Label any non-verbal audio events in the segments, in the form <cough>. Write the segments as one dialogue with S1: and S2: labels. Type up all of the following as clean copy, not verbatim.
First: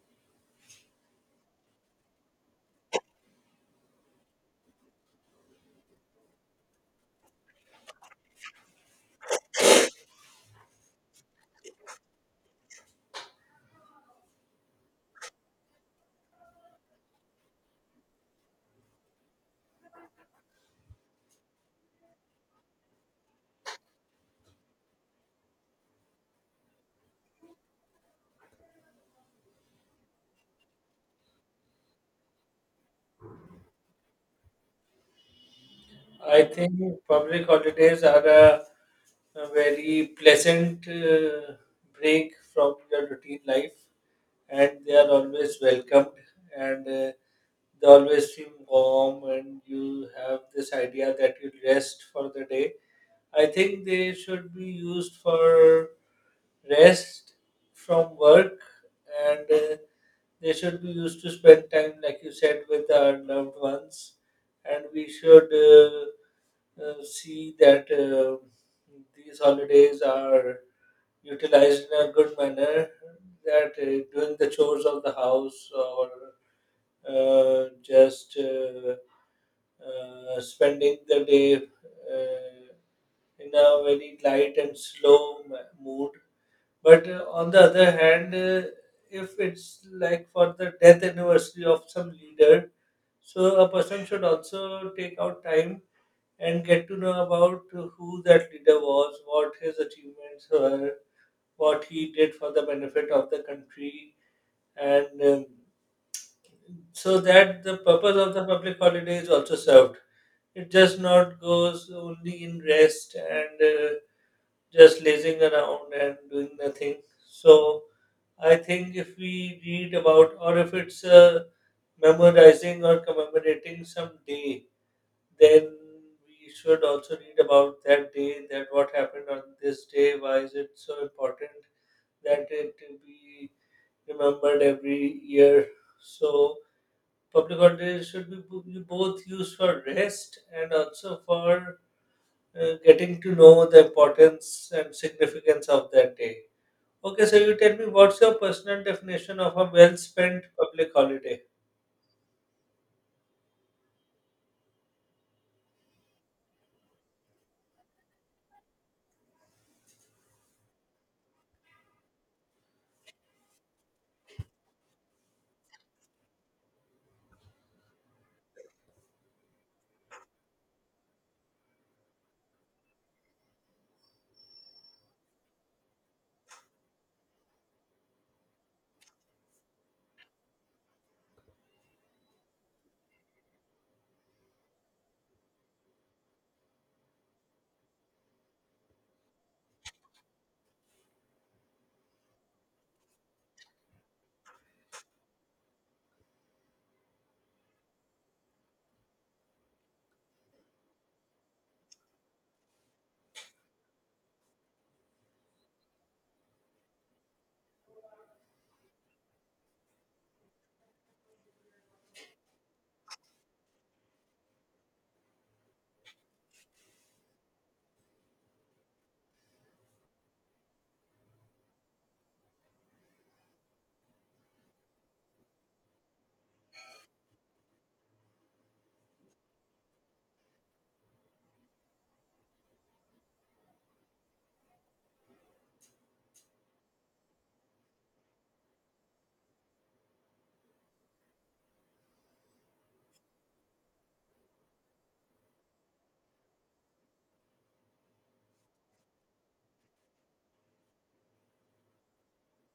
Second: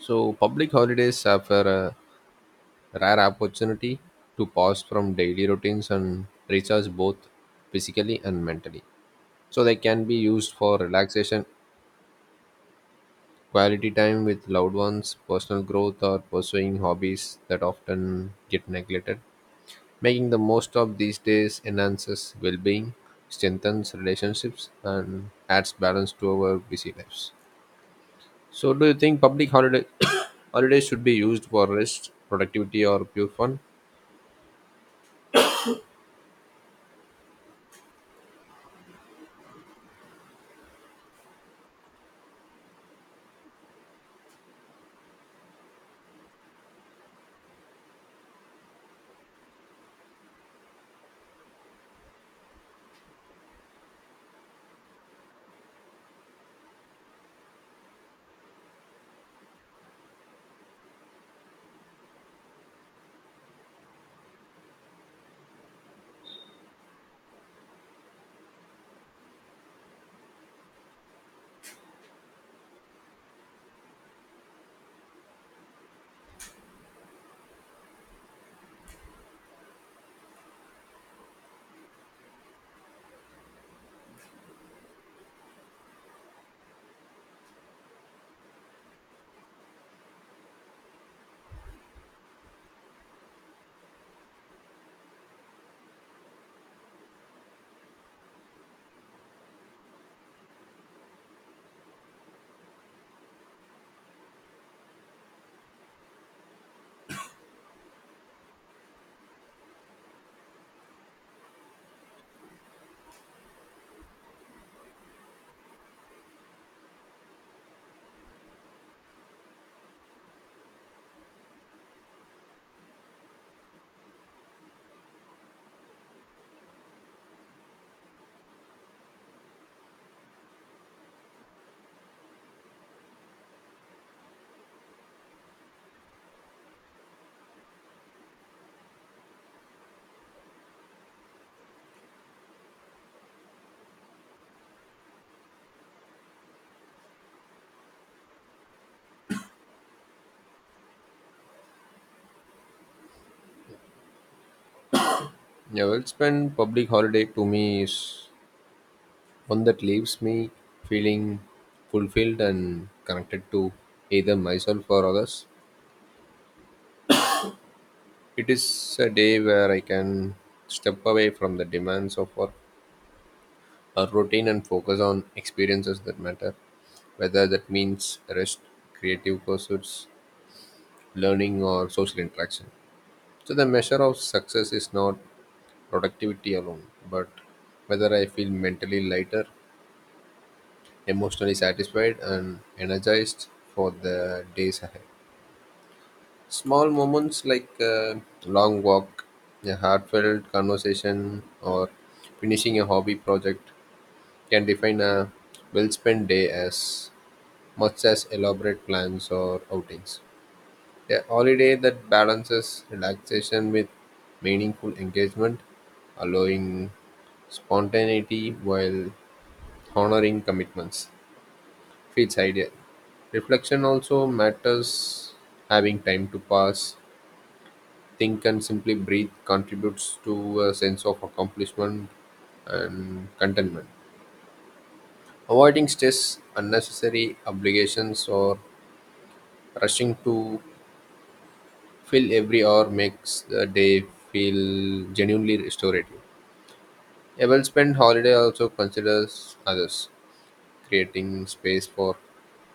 S1: So, public holidays offer a rare opportunity to pause from daily routines and recharge both physically and mentally. So, they can be used for relaxation, quality time with loved ones, personal growth, or pursuing hobbies that often get neglected. Making the most of these days enhances well being, strengthens relationships, and adds balance to our busy lives. So, do you think public holiday <coughs> holidays should be used for rest, productivity, or pure fun?
S2: I think public holidays are a very pleasant break from your routine life, and they are always welcomed, and they always feel warm, and you have this idea that you rest for the day. I think they should be used for rest from work, and they should be used to spend time, like you said, with our loved ones, and we should see that these holidays are utilized in a good manner, that doing the chores of the house or just spending the day in a very light and slow mood. But on the other hand, if it's like for the death anniversary of some leader, so a person should also take out time and get to know about who that leader was, what his achievements were, what he did for the benefit of the country, and so that the purpose of the public holiday is also served. It just not goes only in rest and just lazing around and doing nothing. So I think if we read about, or if it's memorizing or commemorating some day, then we should also read about that day, that what happened on this day, why is it so important that it be remembered every year. So public holidays should be be both used for rest and also for getting to know the importance and significance of that day. Okay, so you tell me, what's your personal definition of a well spent public holiday?
S1: Yeah, well spent public holiday to me is one that leaves me feeling fulfilled and connected to either myself or others. It is a day where I can step away from the demands of work or routine and focus on experiences that matter, whether that means rest, creative pursuits, learning, or social interaction. So, the measure of success is not productivity alone, but whether I feel mentally lighter, emotionally satisfied, and energized for the days ahead. Small moments like a long walk, a heartfelt conversation, or finishing a hobby project can define a well spent day as much as elaborate plans or outings. A holiday that balances relaxation with meaningful engagement, allowing spontaneity while honoring commitments. It's ideal. Reflection also matters. Having time to pass, think, and simply breathe contributes to a sense of accomplishment and contentment. Avoiding stress, unnecessary obligations, or rushing to fill every hour makes the day feel genuinely restorative. A well spent holiday also considers others, creating space for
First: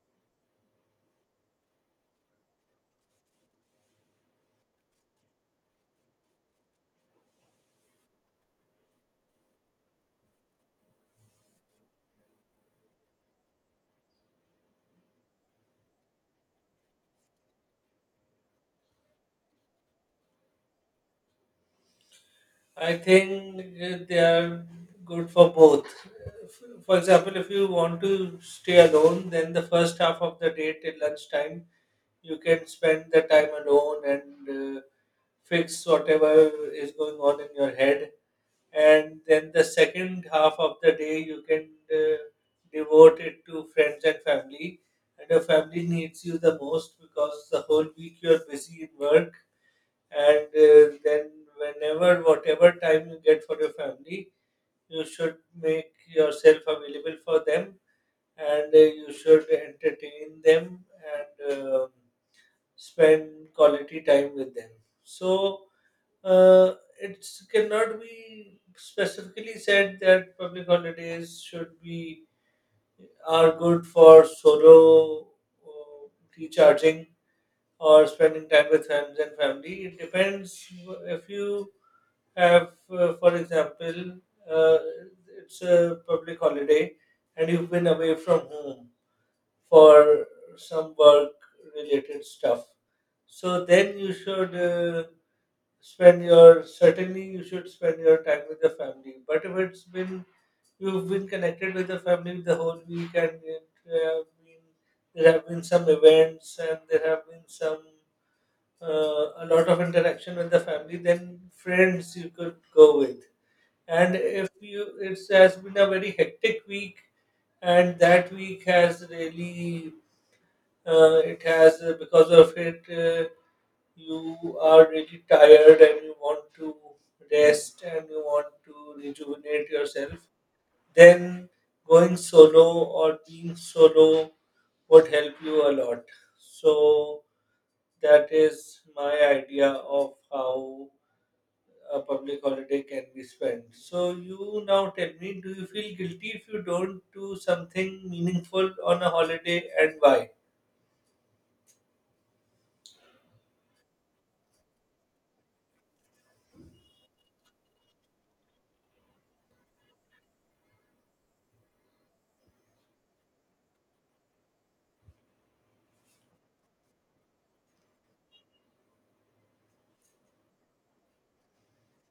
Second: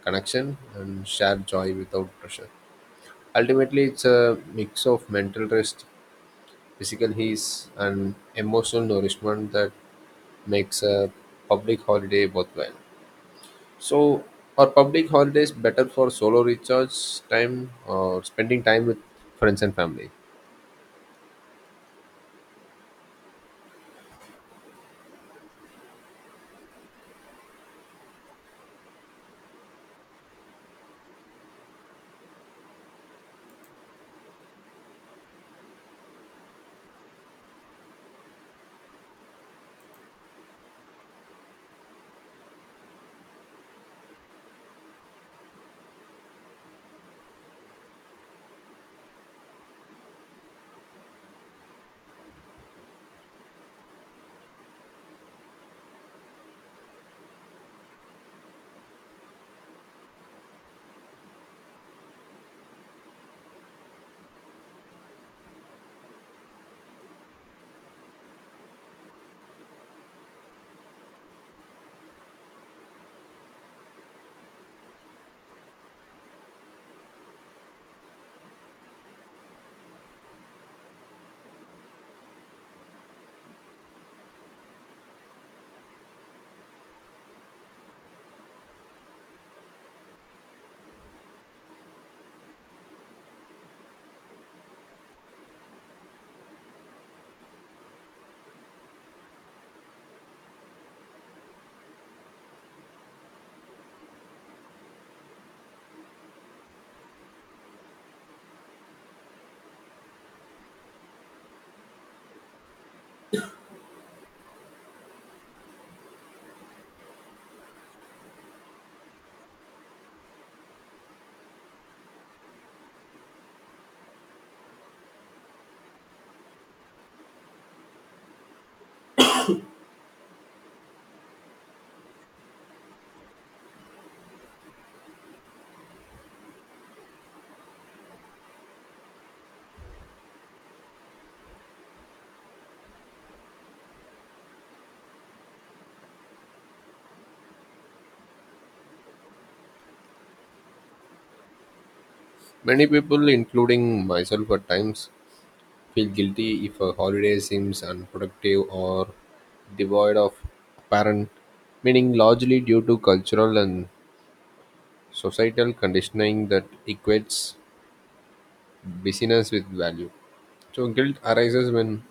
S1: connection and shared joy without pressure. Ultimately, it's a mix of mental rest, physical ease, and emotional nourishment that makes a public holiday worthwhile. So, are public holidays better for solo recharge time or spending time with friends and family?
S2: I think they are good for both. For example, if you want to stay alone, then the first half of the day till lunchtime, you can spend the time alone and fix whatever is going on in your head. And then the second half of the day, you can devote it to friends and family. And your family needs you the most, because the whole week you're busy in work and then whenever, whatever time you get for your family, you should make yourself available for them and you should entertain them and spend quality time with them. So uh, it cannot be specifically said that public holidays should be, are good for solo uh, recharging or spending time with friends and family. It depends. If you have, for example, uh, it's a public holiday and you've been away from home for some work related stuff. So then you should spend your, certainly you should spend your time with the family. But if it's been, you've been connected with the family the whole week, and it, been, there have been some events and there have been some, a lot of interaction with the family, then friends you could go with. And if you, it has been a very hectic week, and that week has really it has because of it, you are really tired and you want to rest and you want to rejuvenate yourself, then going solo or being solo would help you a lot. So that is my idea of how a public holiday can be spent. So you now tell me, do you feel guilty if you don't do something meaningful on a holiday, and why?
S1: Many people, including myself at times, feel guilty if a holiday seems unproductive or devoid of apparent meaning, largely due to cultural and societal conditioning that equates busyness with value. So guilt arises when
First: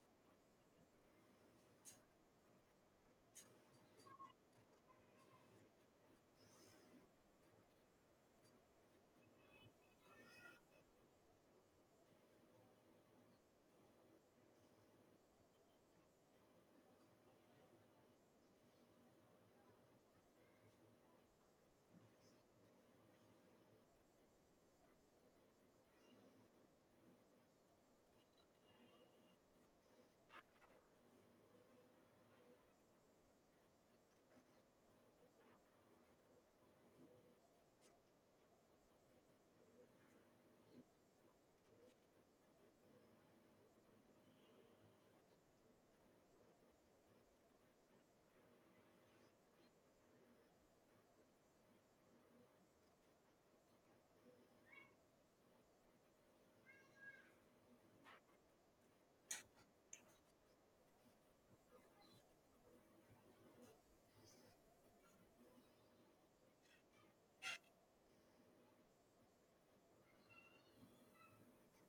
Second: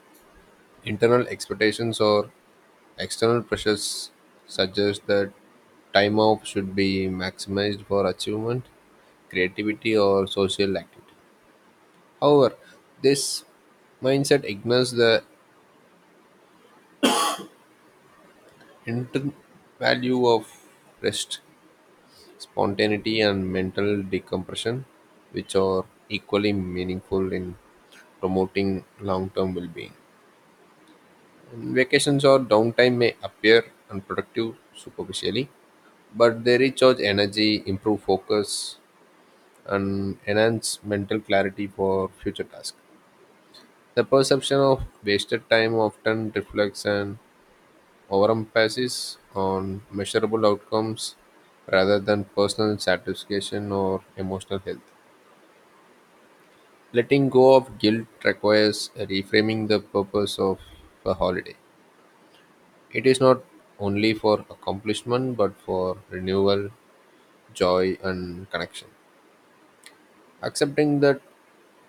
S1: internal expectations or external pressures suggest that time off should be maximized for achievement, creativity, or social activity. However, this mindset ignores the intrinsic value of rest, spontaneity, and mental decompression, which are equally meaningful in promoting long-term well-being. And vacations or downtime may appear unproductive superficially, but they recharge energy, improve focus, and enhance mental clarity for future tasks. The perception of wasted time often reflects an overemphasis on measurable outcomes rather than personal satisfaction or emotional health. Letting go of guilt requires reframing the purpose of a holiday. It is not only for accomplishment but for renewal, joy, and connection. Accepting that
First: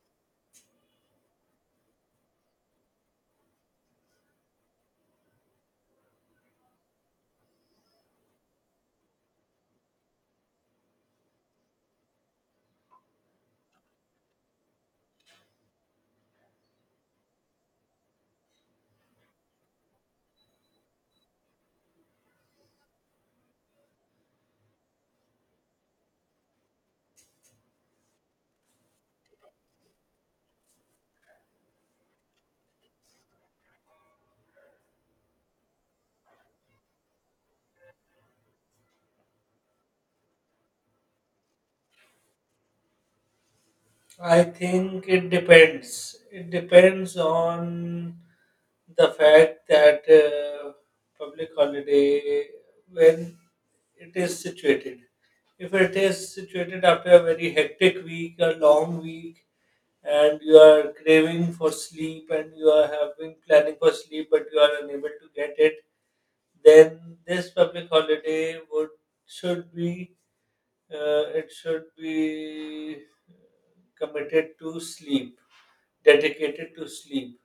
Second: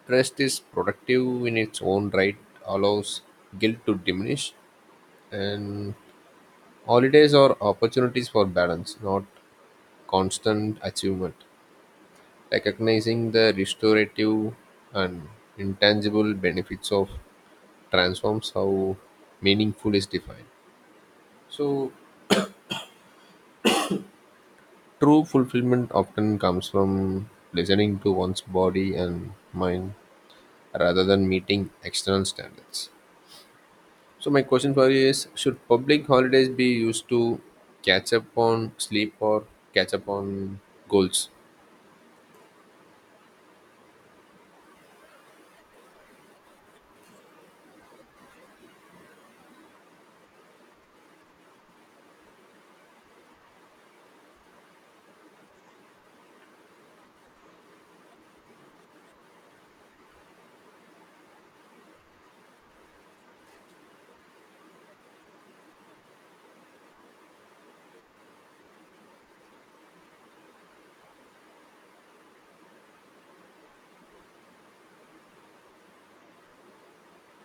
S1: rest is productive in its own right allows guilt to diminish, and holidays are opportunities for balance, not constant achievement. Recognizing the restorative and intangible benefits of transforms how meaningful is defined. So, true fulfillment often comes from listening to one's body and mind rather than meeting external standards. So, my question for you is, should public holidays be used to catch up on sleep or catch up on goals?
S2: I think it depends. It depends on the fact that public holiday, when it is situated. If it is situated after a very hectic week, a long week, and you are craving for sleep and you are having planning for sleep but you are unable to get it, then this public holiday would, should be, it should be committed to sleep, dedicated to sleep.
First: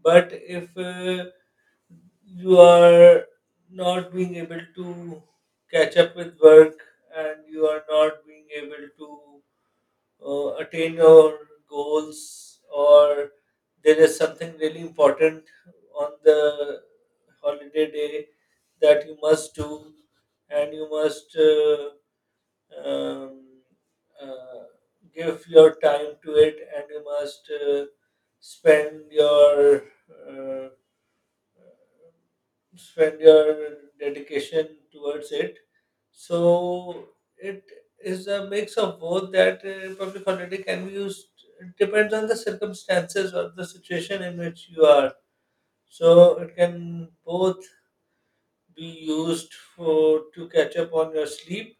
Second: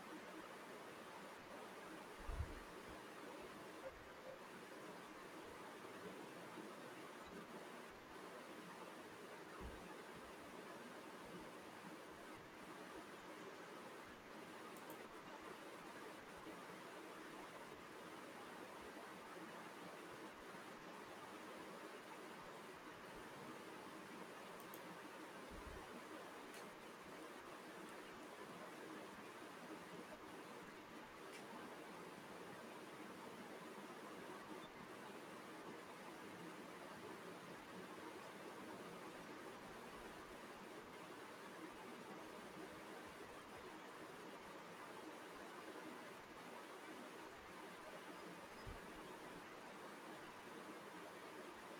S2: But if you are not being able to catch up with work, and you are not being able to attain your goals, or there is something really important on the holiday day that you must do, and you must um, uh, give your time to it, and you must spend your, uh, spend your dedication towards it. So it is a mix of both, that public holiday can be used. It depends on the circumstances or the situation in which you are. So it can both be used for, to catch up on your sleep,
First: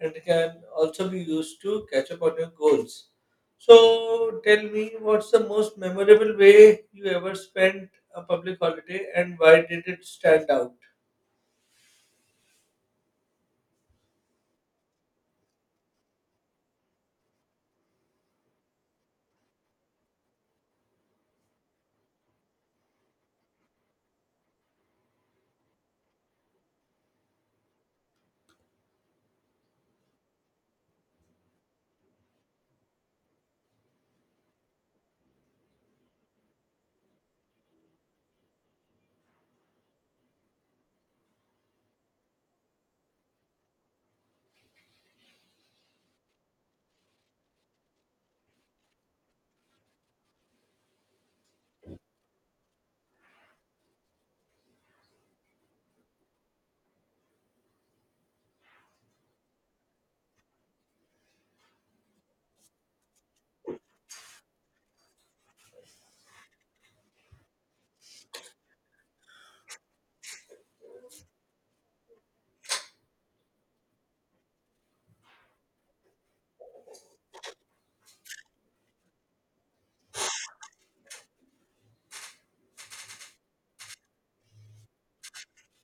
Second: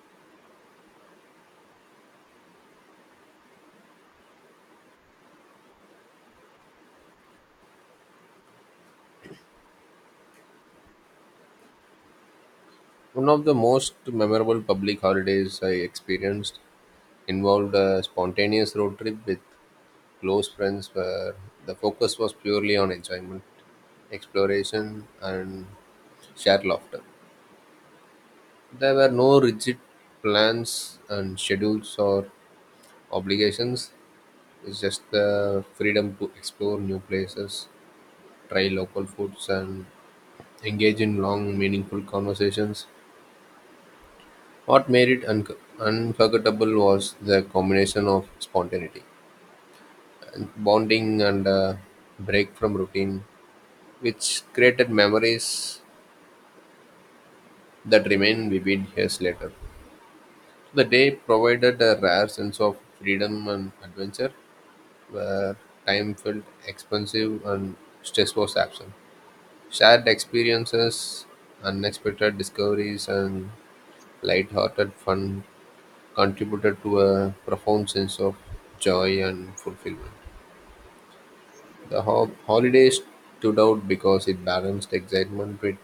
S2: and can also be used to catch up on your goals. So tell me, what's the most memorable way you ever spent a public holiday, and why did it stand out?
S1: One of the most memorable public holidays I experienced involved a spontaneous road trip with close friends where the focus was purely on enjoyment, exploration, and shared laughter. There were no rigid plans and schedules or obligations. It's just the freedom to explore new places, try local foods, and engage in long, meaningful conversations. What made it unforgettable was the combination of spontaneity and bonding and a break from routine, which created memories that remain vivid years later. The day provided a rare sense of freedom and adventure where time felt expensive and stress was absent. Shared experiences, unexpected discoveries, and light-hearted fun contributed to a profound sense of joy and fulfillment. The holidays stood out because it balanced excitement with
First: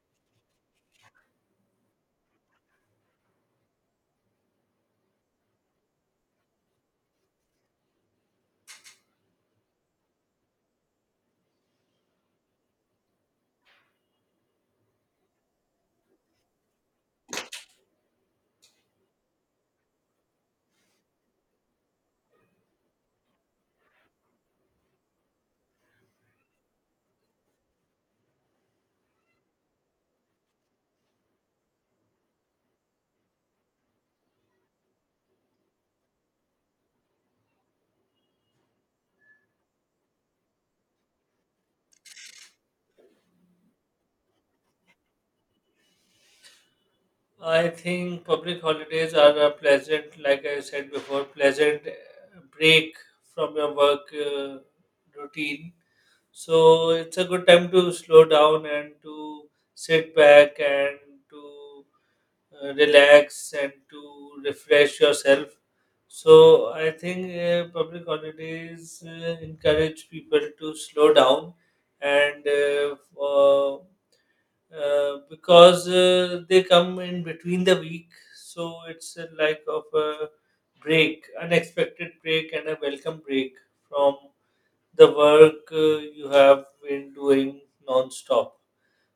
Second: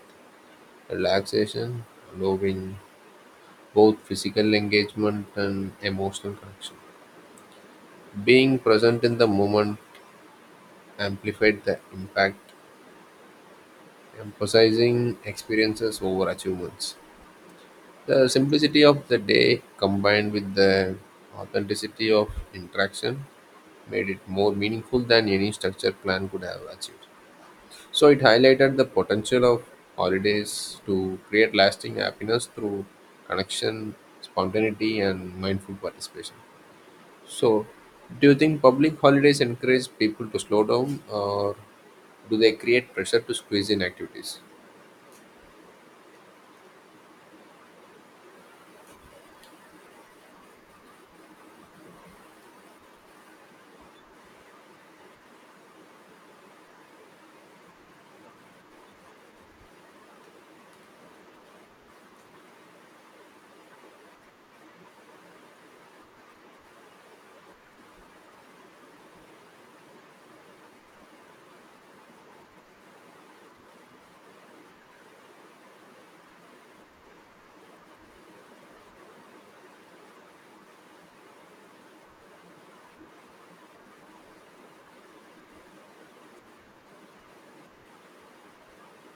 S1: relaxation, allowing both physical engagement and emotional connection. Being present in the moment amplified the impact, emphasizing experiences over achievements. The simplicity of the day combined with the authenticity of interaction made it more meaningful than any structured plan could have achieved. So it highlighted the potential of holidays to create lasting happiness through connection, spontaneity, and mindful participation. So, do you think public holidays encourage people to slow down, or do they create pressure to squeeze in activities?
S2: I think public holidays are a pleasant, like I said before, pleasant break from your work routine. So it's a good time to slow down and to sit back and to relax and to refresh yourself. So I think public holidays encourage people to slow down and uh, for- because they come in between the week, so it's a like of a break, unexpected break and a welcome break from the work you have been doing non-stop.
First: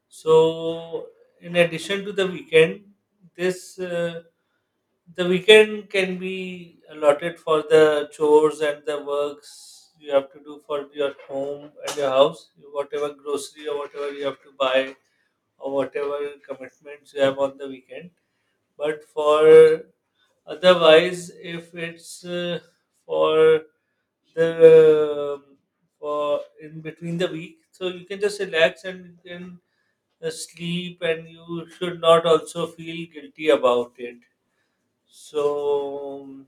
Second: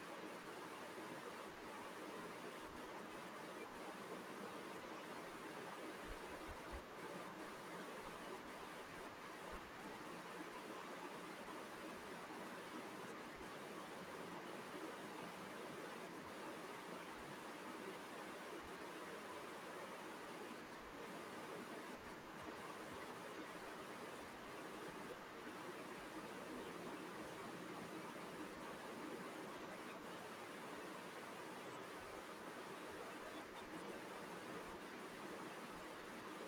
S2: So in addition to the weekend, this the weekend can be allotted for the chores and the works you have to do for your home and your house, whatever grocery or whatever you have to buy, or whatever commitments you have on the weekend. But for otherwise, if it's for the, for in between the week, so you can just relax and you can sleep, and you should not also feel guilty about it. So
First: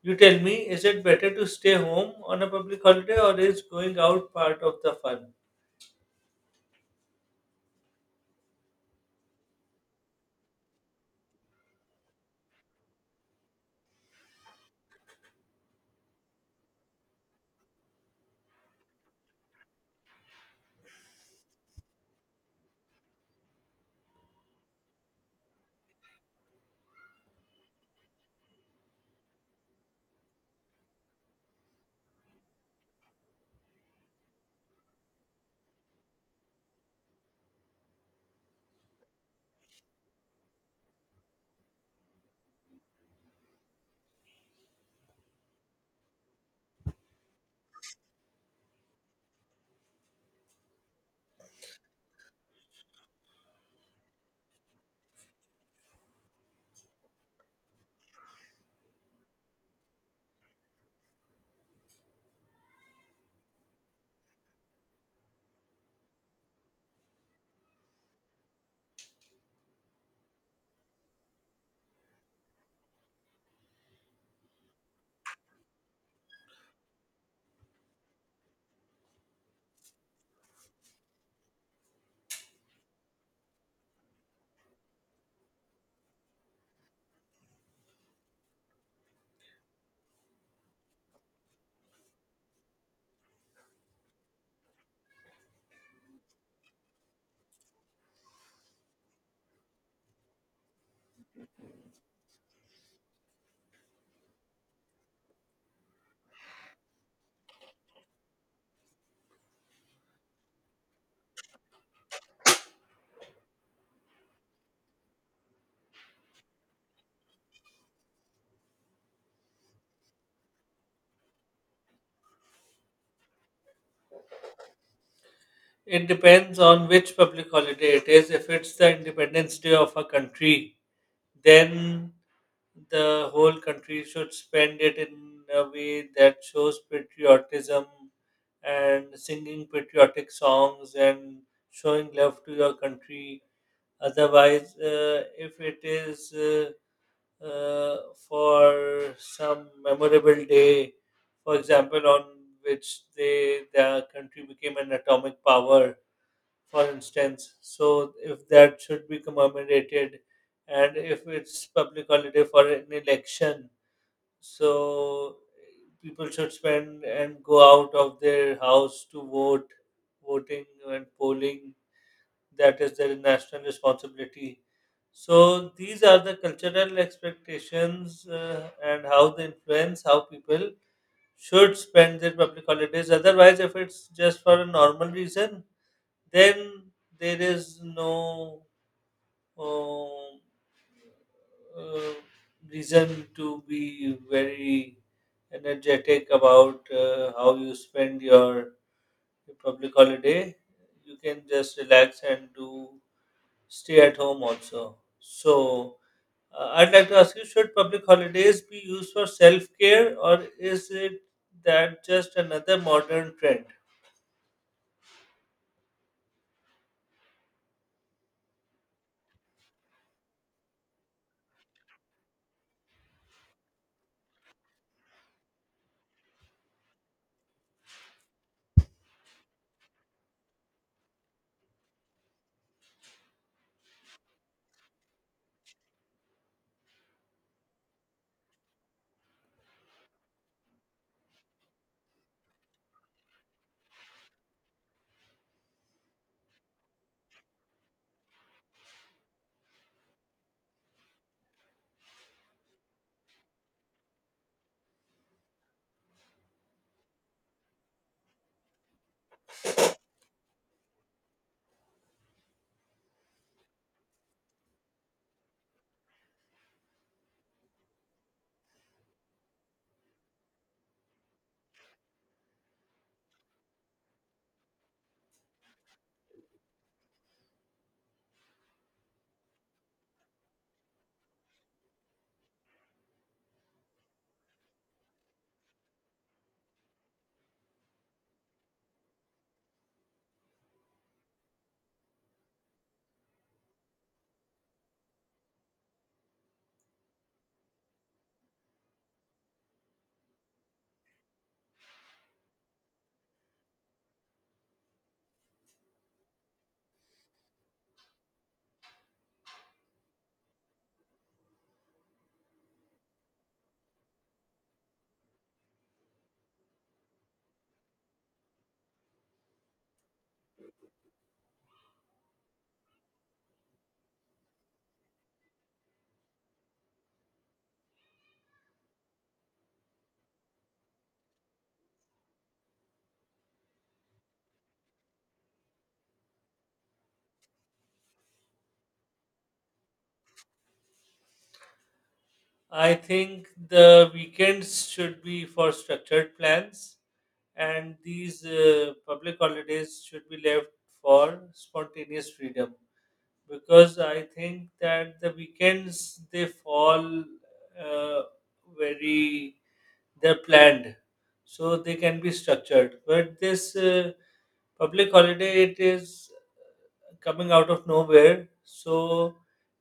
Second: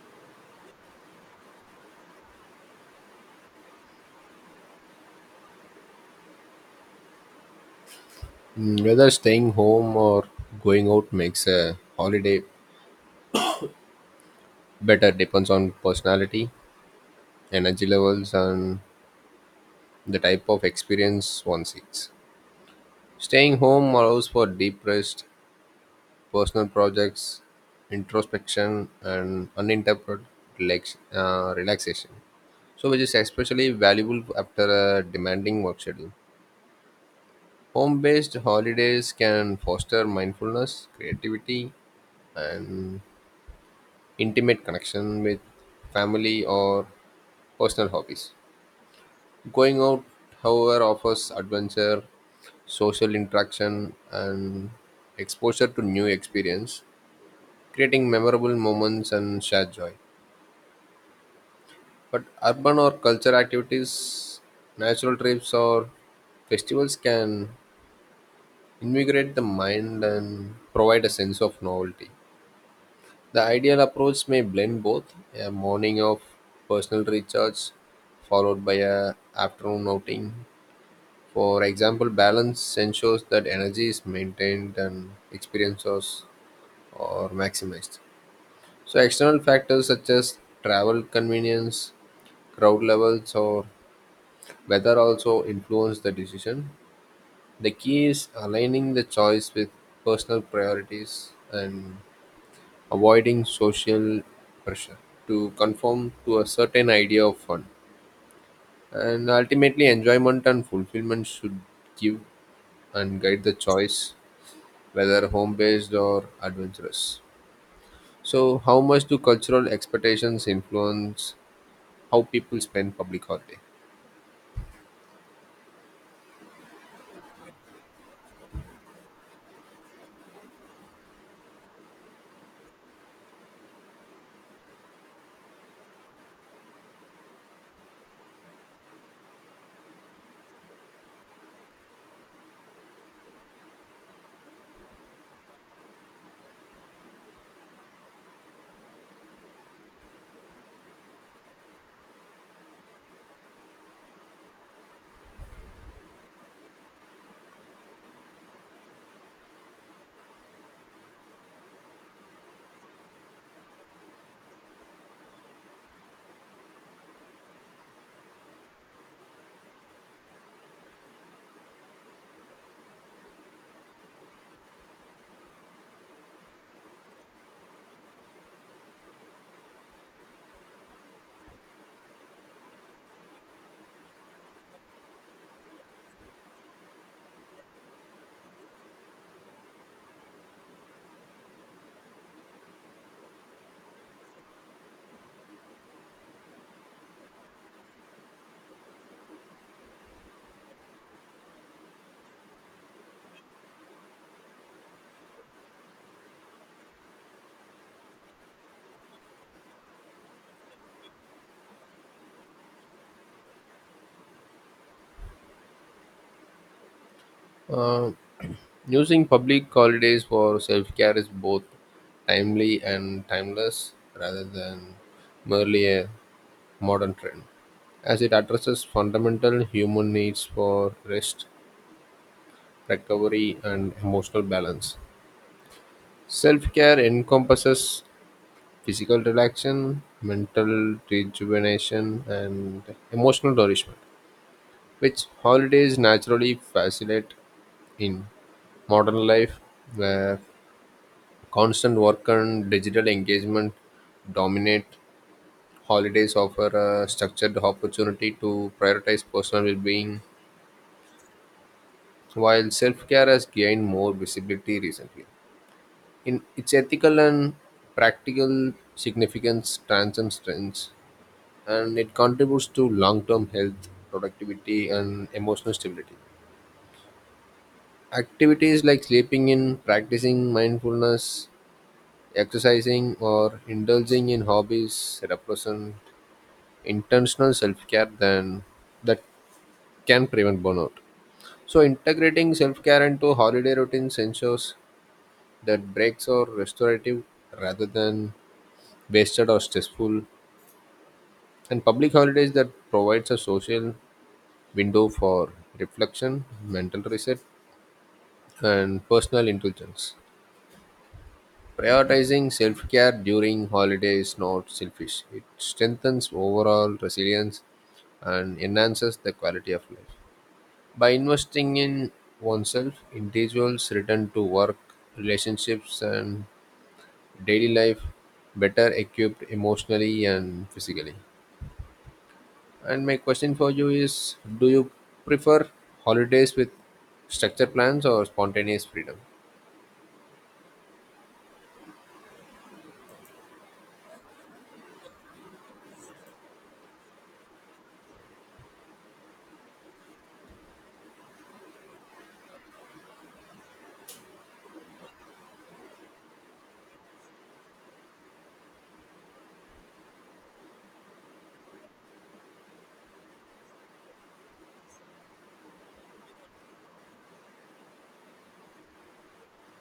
S2: you tell me, is it better to stay home on a public holiday, or is going out part of the fun?
S1: Whether staying home or going out makes a holiday better depends on personality, energy levels, and the type of experience one seeks. Staying home allows for deep rest, personal projects, introspection, and uninterrupted relaxation. So, which is especially valuable after a demanding work schedule. Home based holidays can foster mindfulness, creativity, and intimate connection with family or personal hobbies. Going out, however, offers adventure, social interaction, and exposure to new experience, creating memorable moments and shared joy. But urban or cultural activities, natural trips, or festivals can invigorate the mind and provide a sense of novelty. The ideal approach may blend both a morning of personal recharge followed by a afternoon outing. For example, balance ensures that energy is maintained and experiences are maximized. So external factors such as travel convenience, crowd levels, or weather also influence the decision. The key is aligning the choice with personal priorities and avoiding social pressure to conform to a certain idea of fun. And ultimately, enjoyment and fulfillment should give and guide the choice, whether home based or adventurous. So, how much do cultural expectations influence how people spend public holiday?
S2: It depends on which public holiday it is. If it's the Independence Day of a country, then the whole country should spend it in a way that shows patriotism, and singing patriotic songs and showing love to your country. Otherwise, if it is uh, for some memorable day, for example, on which they, their country became an atomic power, for instance. So if that should be commemorated, and if it's public holiday for an election, so people should spend and go out of their house to vote, voting and polling, that is their national responsibility. So these are the cultural expectations and how they influence how people should spend their public holidays. Otherwise, if it's just for a normal reason, then there is no um, uh, reason to be very energetic about how you spend your public holiday. You can just relax and do, stay at home also. So I'd like to ask you: should public holidays be used for self-care, or is it that just another modern trend?
S1: Uh, Using public holidays for self care is both timely and timeless rather than merely a modern trend, as it addresses fundamental human needs for rest, recovery, and emotional balance. Self care encompasses physical relaxation, mental rejuvenation, and emotional nourishment, which holidays naturally facilitate. In modern life where constant work and digital engagement dominate, holidays offer a structured opportunity to prioritize personal well-being while self care has gained more visibility recently. In its ethical and practical significance transcends trends, and it contributes to long term health, productivity, and emotional stability. Activities like sleeping in, practicing mindfulness, exercising, or indulging in hobbies represent intentional self care than that can prevent burnout. So, integrating self care into holiday routines ensures that breaks are restorative rather than wasted or stressful, and public holidays that provides a social window for reflection, mental reset, and personal indulgence. Prioritizing self care during holidays is not selfish. It strengthens overall resilience and enhances the quality of life. By investing in oneself, individuals return to work, relationships, and daily life better equipped emotionally and physically. And my question for you is, do you prefer holidays with structured plans or spontaneous freedom?
S2: I think the weekends should be for structured plans, and these public holidays should be left for spontaneous freedom. Because I think that the weekends, they fall uh, very, they're planned, so they can be structured. But this public holiday, it is coming out of nowhere, so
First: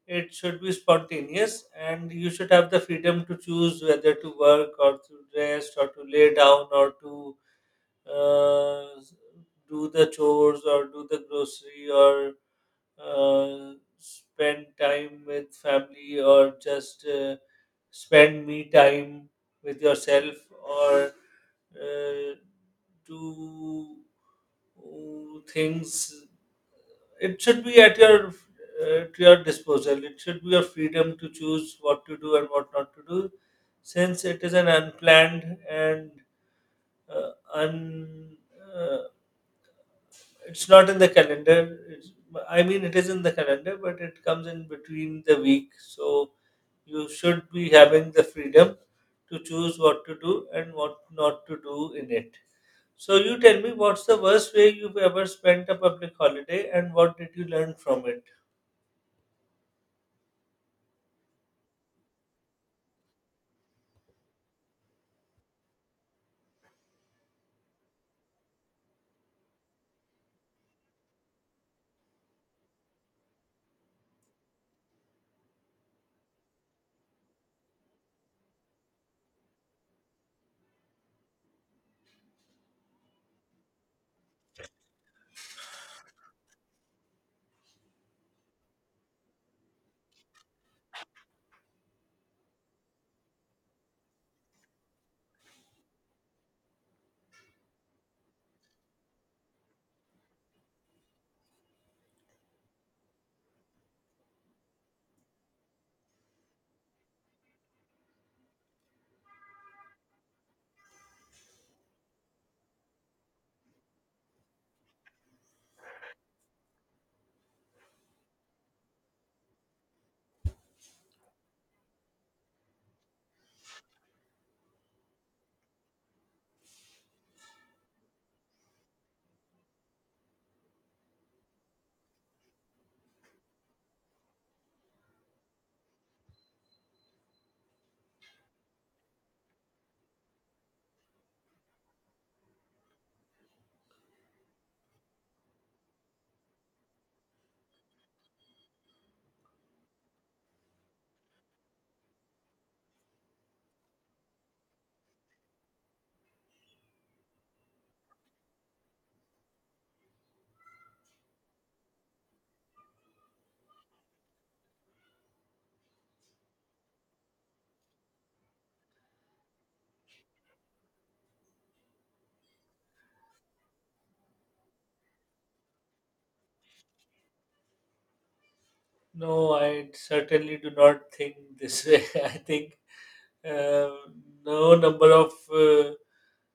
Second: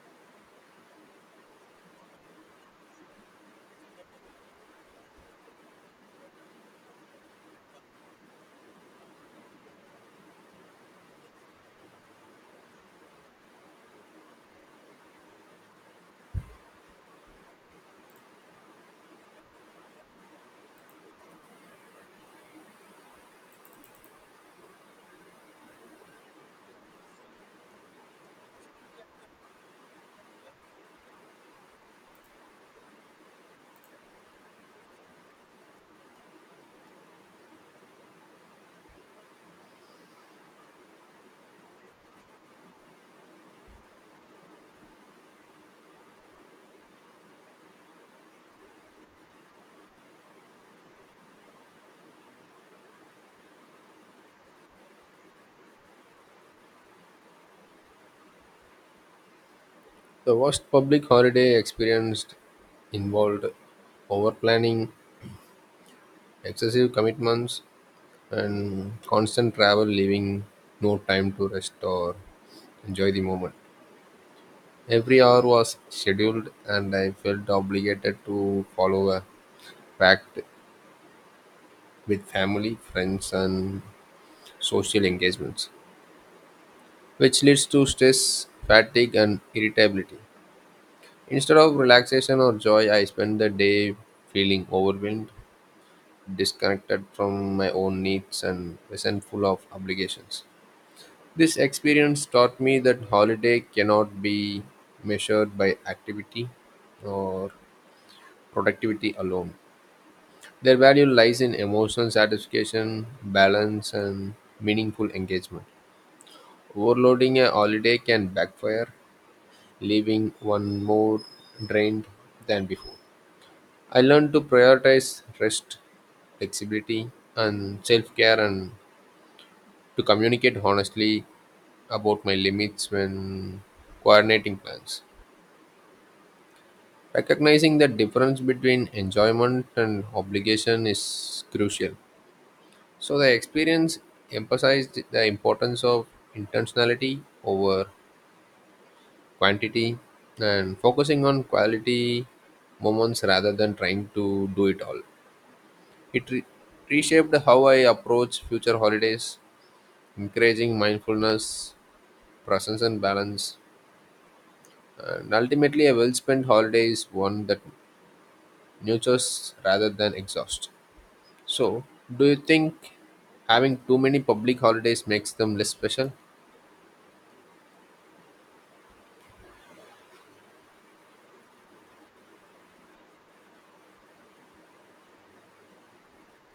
S2: it should be spontaneous, and you should have the freedom to choose whether to work or to rest or to lay down, or to uh, do the chores or do the grocery, or uh, spend time with family, or just spend me time with yourself, or uh, to things. It should be at your to your disposal. It should be your freedom to choose what to do and what not to do, since it is an unplanned and un. Uh, it's not in the calendar. It's, I mean, it is in the calendar, but it comes in between the week. So you should be having the freedom to choose what to do and what not to do in it. So you tell me, what's the worst way you've ever spent a public holiday, and what did you learn from it?
S1: The worst public holiday experienced involved over planning, excessive commitments, and constant travel, leaving no time to rest or enjoy the moment. Every hour was scheduled, and I felt obligated to follow a packed with family, friends, and social engagements, which leads to stress, fatigue, and irritability. Instead of relaxation or joy, I spend the day feeling overwhelmed, disconnected from my own needs, and resentful of obligations. This experience taught me that holiday cannot be measured by activity or productivity alone. Their value lies in emotional satisfaction, balance, and meaningful engagement. Overloading a holiday can backfire, leaving one more drained than before. I learned to prioritize rest, flexibility, and self care, and to communicate honestly about my limits when coordinating plans. Recognizing the difference between enjoyment and obligation is crucial. So, the experience emphasized the importance of intentionality over quantity and focusing on quality moments rather than trying to do it all. It reshaped how I approach future holidays, encouraging mindfulness, presence, and balance. And ultimately, a well spent holiday is one that nurtures rather than exhausts. So, do you think having too many public holidays makes them less special?
S2: No, I certainly do not think this way. <laughs> I think uh, no number of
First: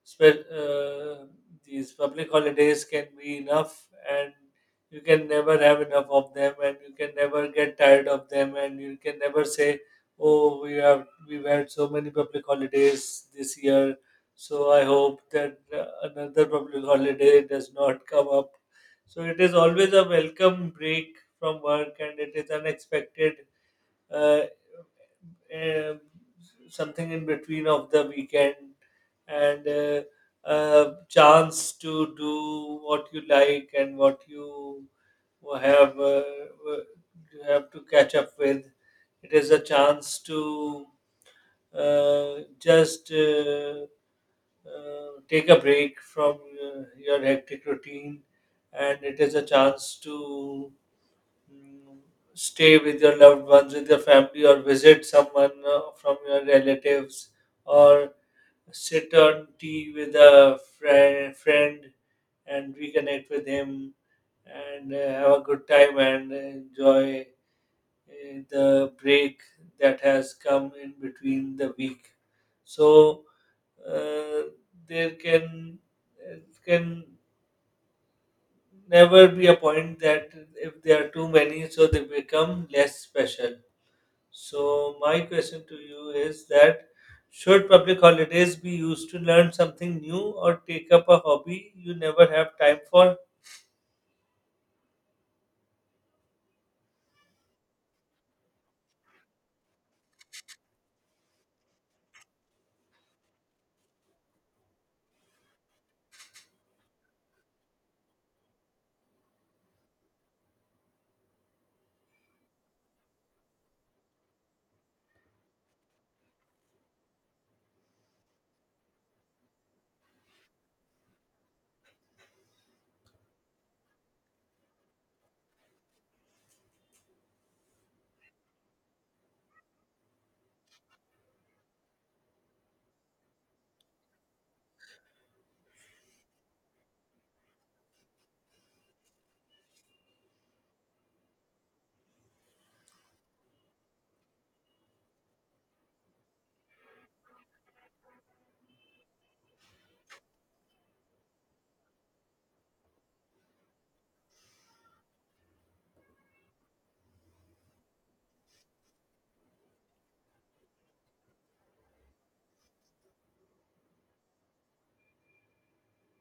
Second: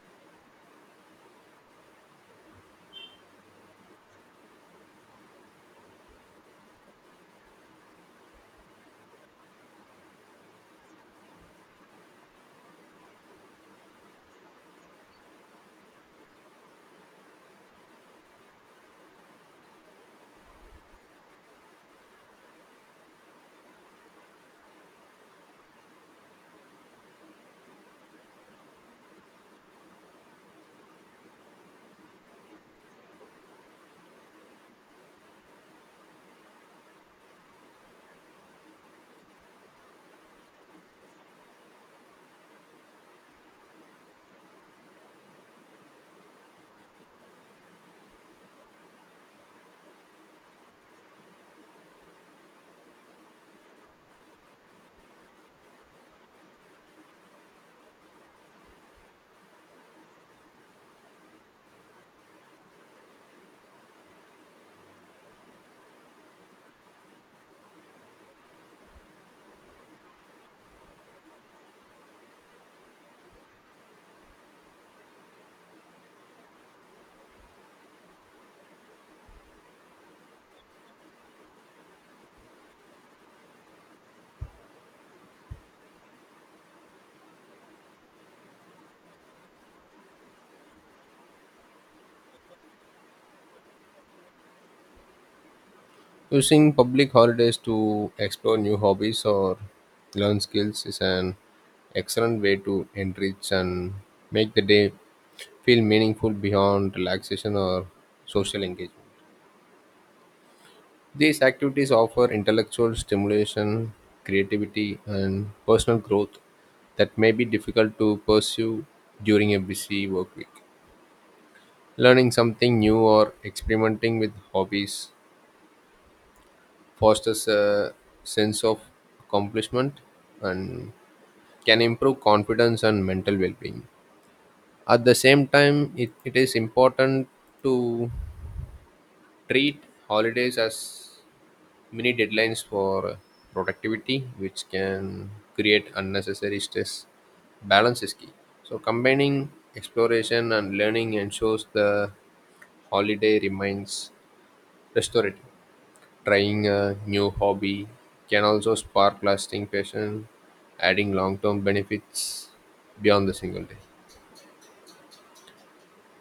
S2: spe- uh, these public holidays can be enough, and you can never have enough of them, and you can never get tired of them, and you can never say, "Oh, we've had so many public holidays this year." So I hope that another public holiday does not come up. So it is always a welcome break from work, and it is unexpected, uh, um, something in between of the weekend, and chance to do what you like and what have uh, you have to catch up with. It is a chance to just take a break from your hectic routine, and it is a chance to, mm, stay with your loved ones, with your family, or visit someone from your relatives, or sit on tea with a friend and reconnect with him, and have a good time and enjoy the break that has come in between the week. So uh, there can it can never be a point that if there are too many, so they become less special. So my question to you is that, should public holidays be used to learn something new or take up a hobby you never have time for?
S1: Using public holidays to explore new hobbies or learn skills is an excellent way to enrich and make the day feel meaningful beyond relaxation or social engagement. These activities offer intellectual stimulation, creativity, and personal growth that may be difficult to pursue during a busy work week. Learning something new or experimenting with hobbies fosters a sense of accomplishment and can improve confidence and mental well-being. At the same time, it is important to treat holidays as mini deadlines for productivity, which can create unnecessary stress. Balance is key, so combining exploration and learning ensures the holiday remains restorative. Trying a new hobby can also spark lasting passion, adding long term benefits beyond the single day.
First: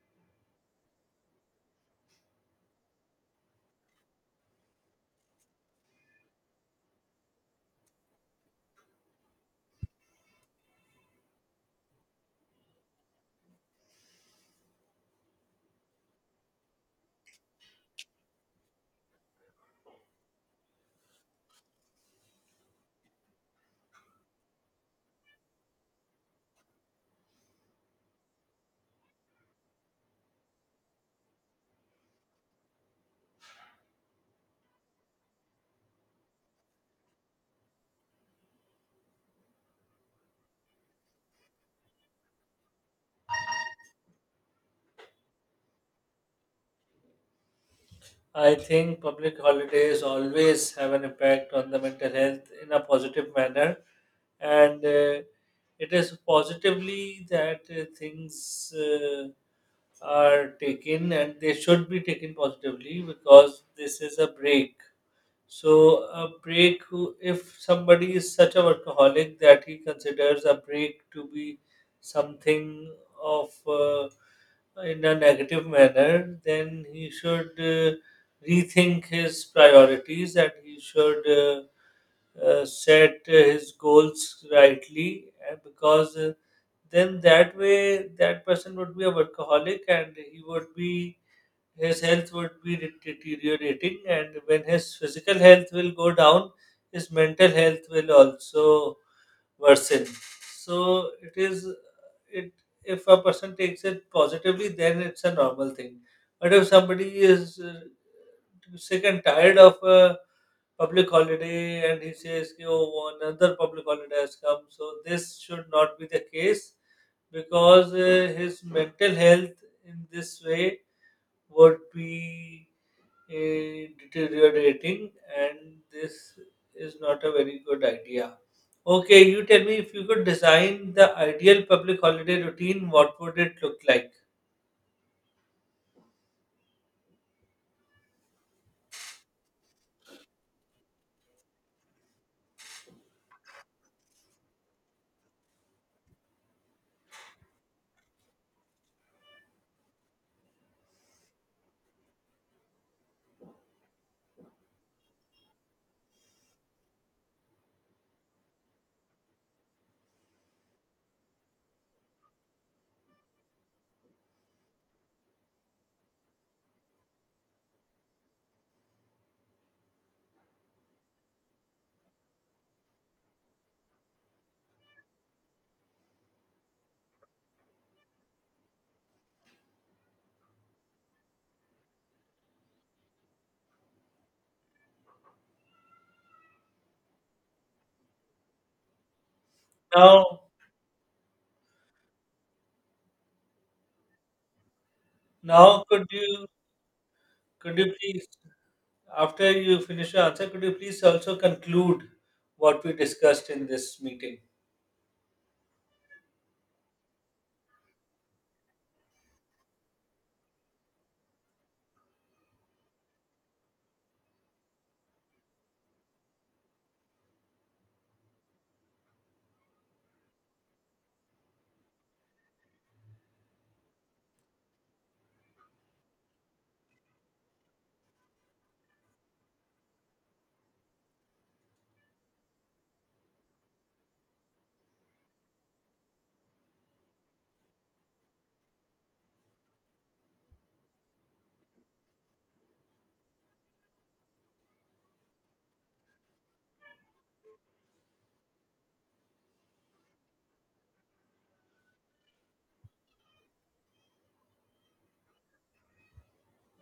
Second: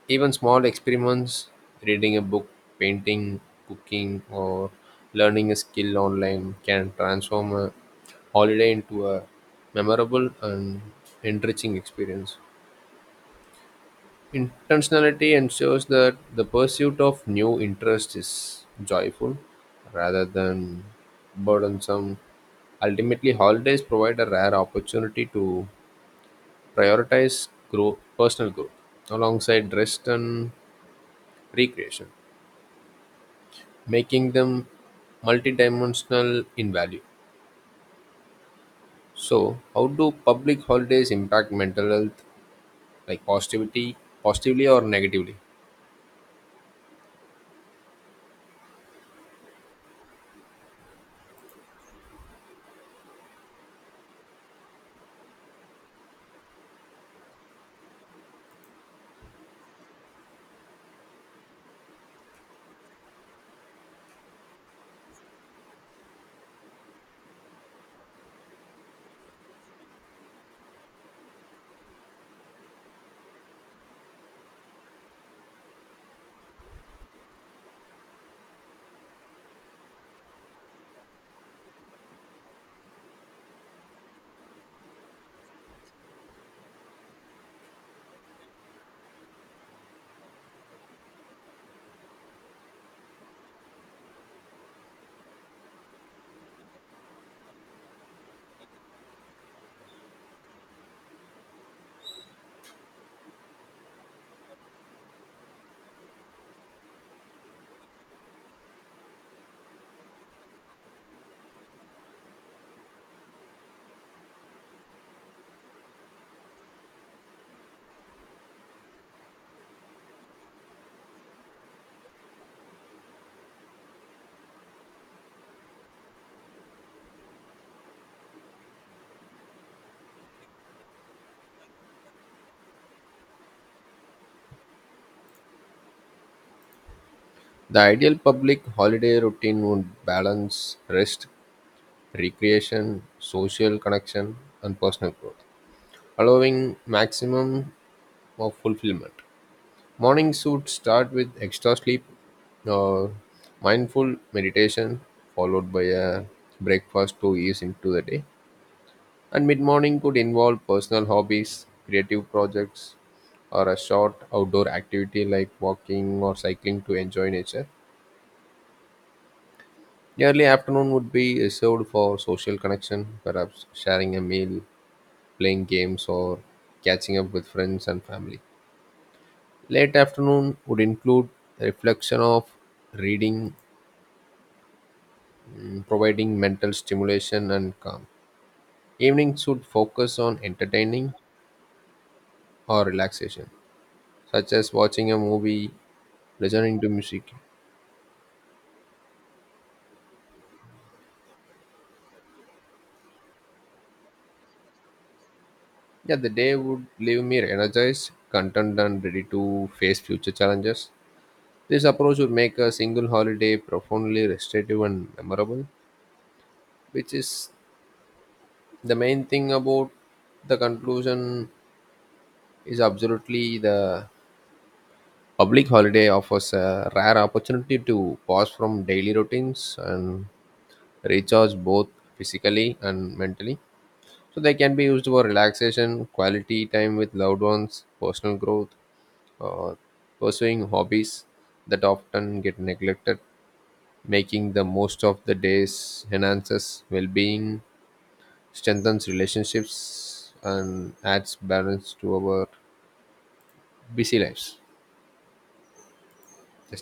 S1: Even small experiments, reading a book, painting, cooking, or learning a skill online can transform a holiday into a memorable and enriching experience. Intentionality ensures that the pursuit of new interest is joyful rather than burdensome. Ultimately, holidays provide a rare opportunity to prioritize personal growth alongside rest and recreation, making them multidimensional in value. So, how do public holidays impact mental health, like positivity, positively or negatively?
S2: I think public holidays always have an impact on the mental health in a positive manner, and it is positively that things are taken, and they should be taken positively, because this is a break. So a break, if somebody is such a workaholic that he considers a break to be something of in a negative manner, then he should rethink his priorities, and he should set his goals rightly, and because then that way that person would be a workaholic, and he would be, his health would be deteriorating, and when his physical health will go down, his mental health will also worsen. So it is, it, if a person takes it positively, then it's a normal thing. But if somebody is sick and tired of a public holiday, and he says, "Ki, oh, another public holiday has come," so this should not be the case, because his mental health in this way would be, eh, deteriorating, and this is not a very good idea. Okay, you tell me, if you could design the ideal public holiday routine, what would it look like?
S1: The ideal public holiday routine would balance rest, recreation, social connection, and personal growth, allowing maximum of fulfillment. Morning should start with extra sleep, uh, mindful meditation, followed by a breakfast to ease into the day. And mid morning could involve personal hobbies, creative projects, or a short outdoor activity like walking or cycling to enjoy nature. The early afternoon would be reserved for social connection, perhaps sharing a meal, playing games, or catching up with friends and family. Late afternoon would include reflection of reading, providing mental stimulation and calm. Evening should focus on
S2: Now,
S1: entertaining or relaxation, such as watching a movie,
S2: now could you,
S1: listening to music.
S2: could you please, after you finish your answer, could you please also conclude what we discussed in this meeting?
S1: Yeah, the day would leave me energized, content, and ready to face future challenges. This approach would make a single holiday profoundly restorative and memorable, which is the main thing about the conclusion. Is absolutely the public holiday offers a rare opportunity to pause from daily routines and recharge both physically and mentally, so they can be used for relaxation, quality time with loved ones, personal growth, or pursuing hobbies that often get neglected. Making the most of the days enhances well-being, strengthens relationships, and adds balance to our busy lives.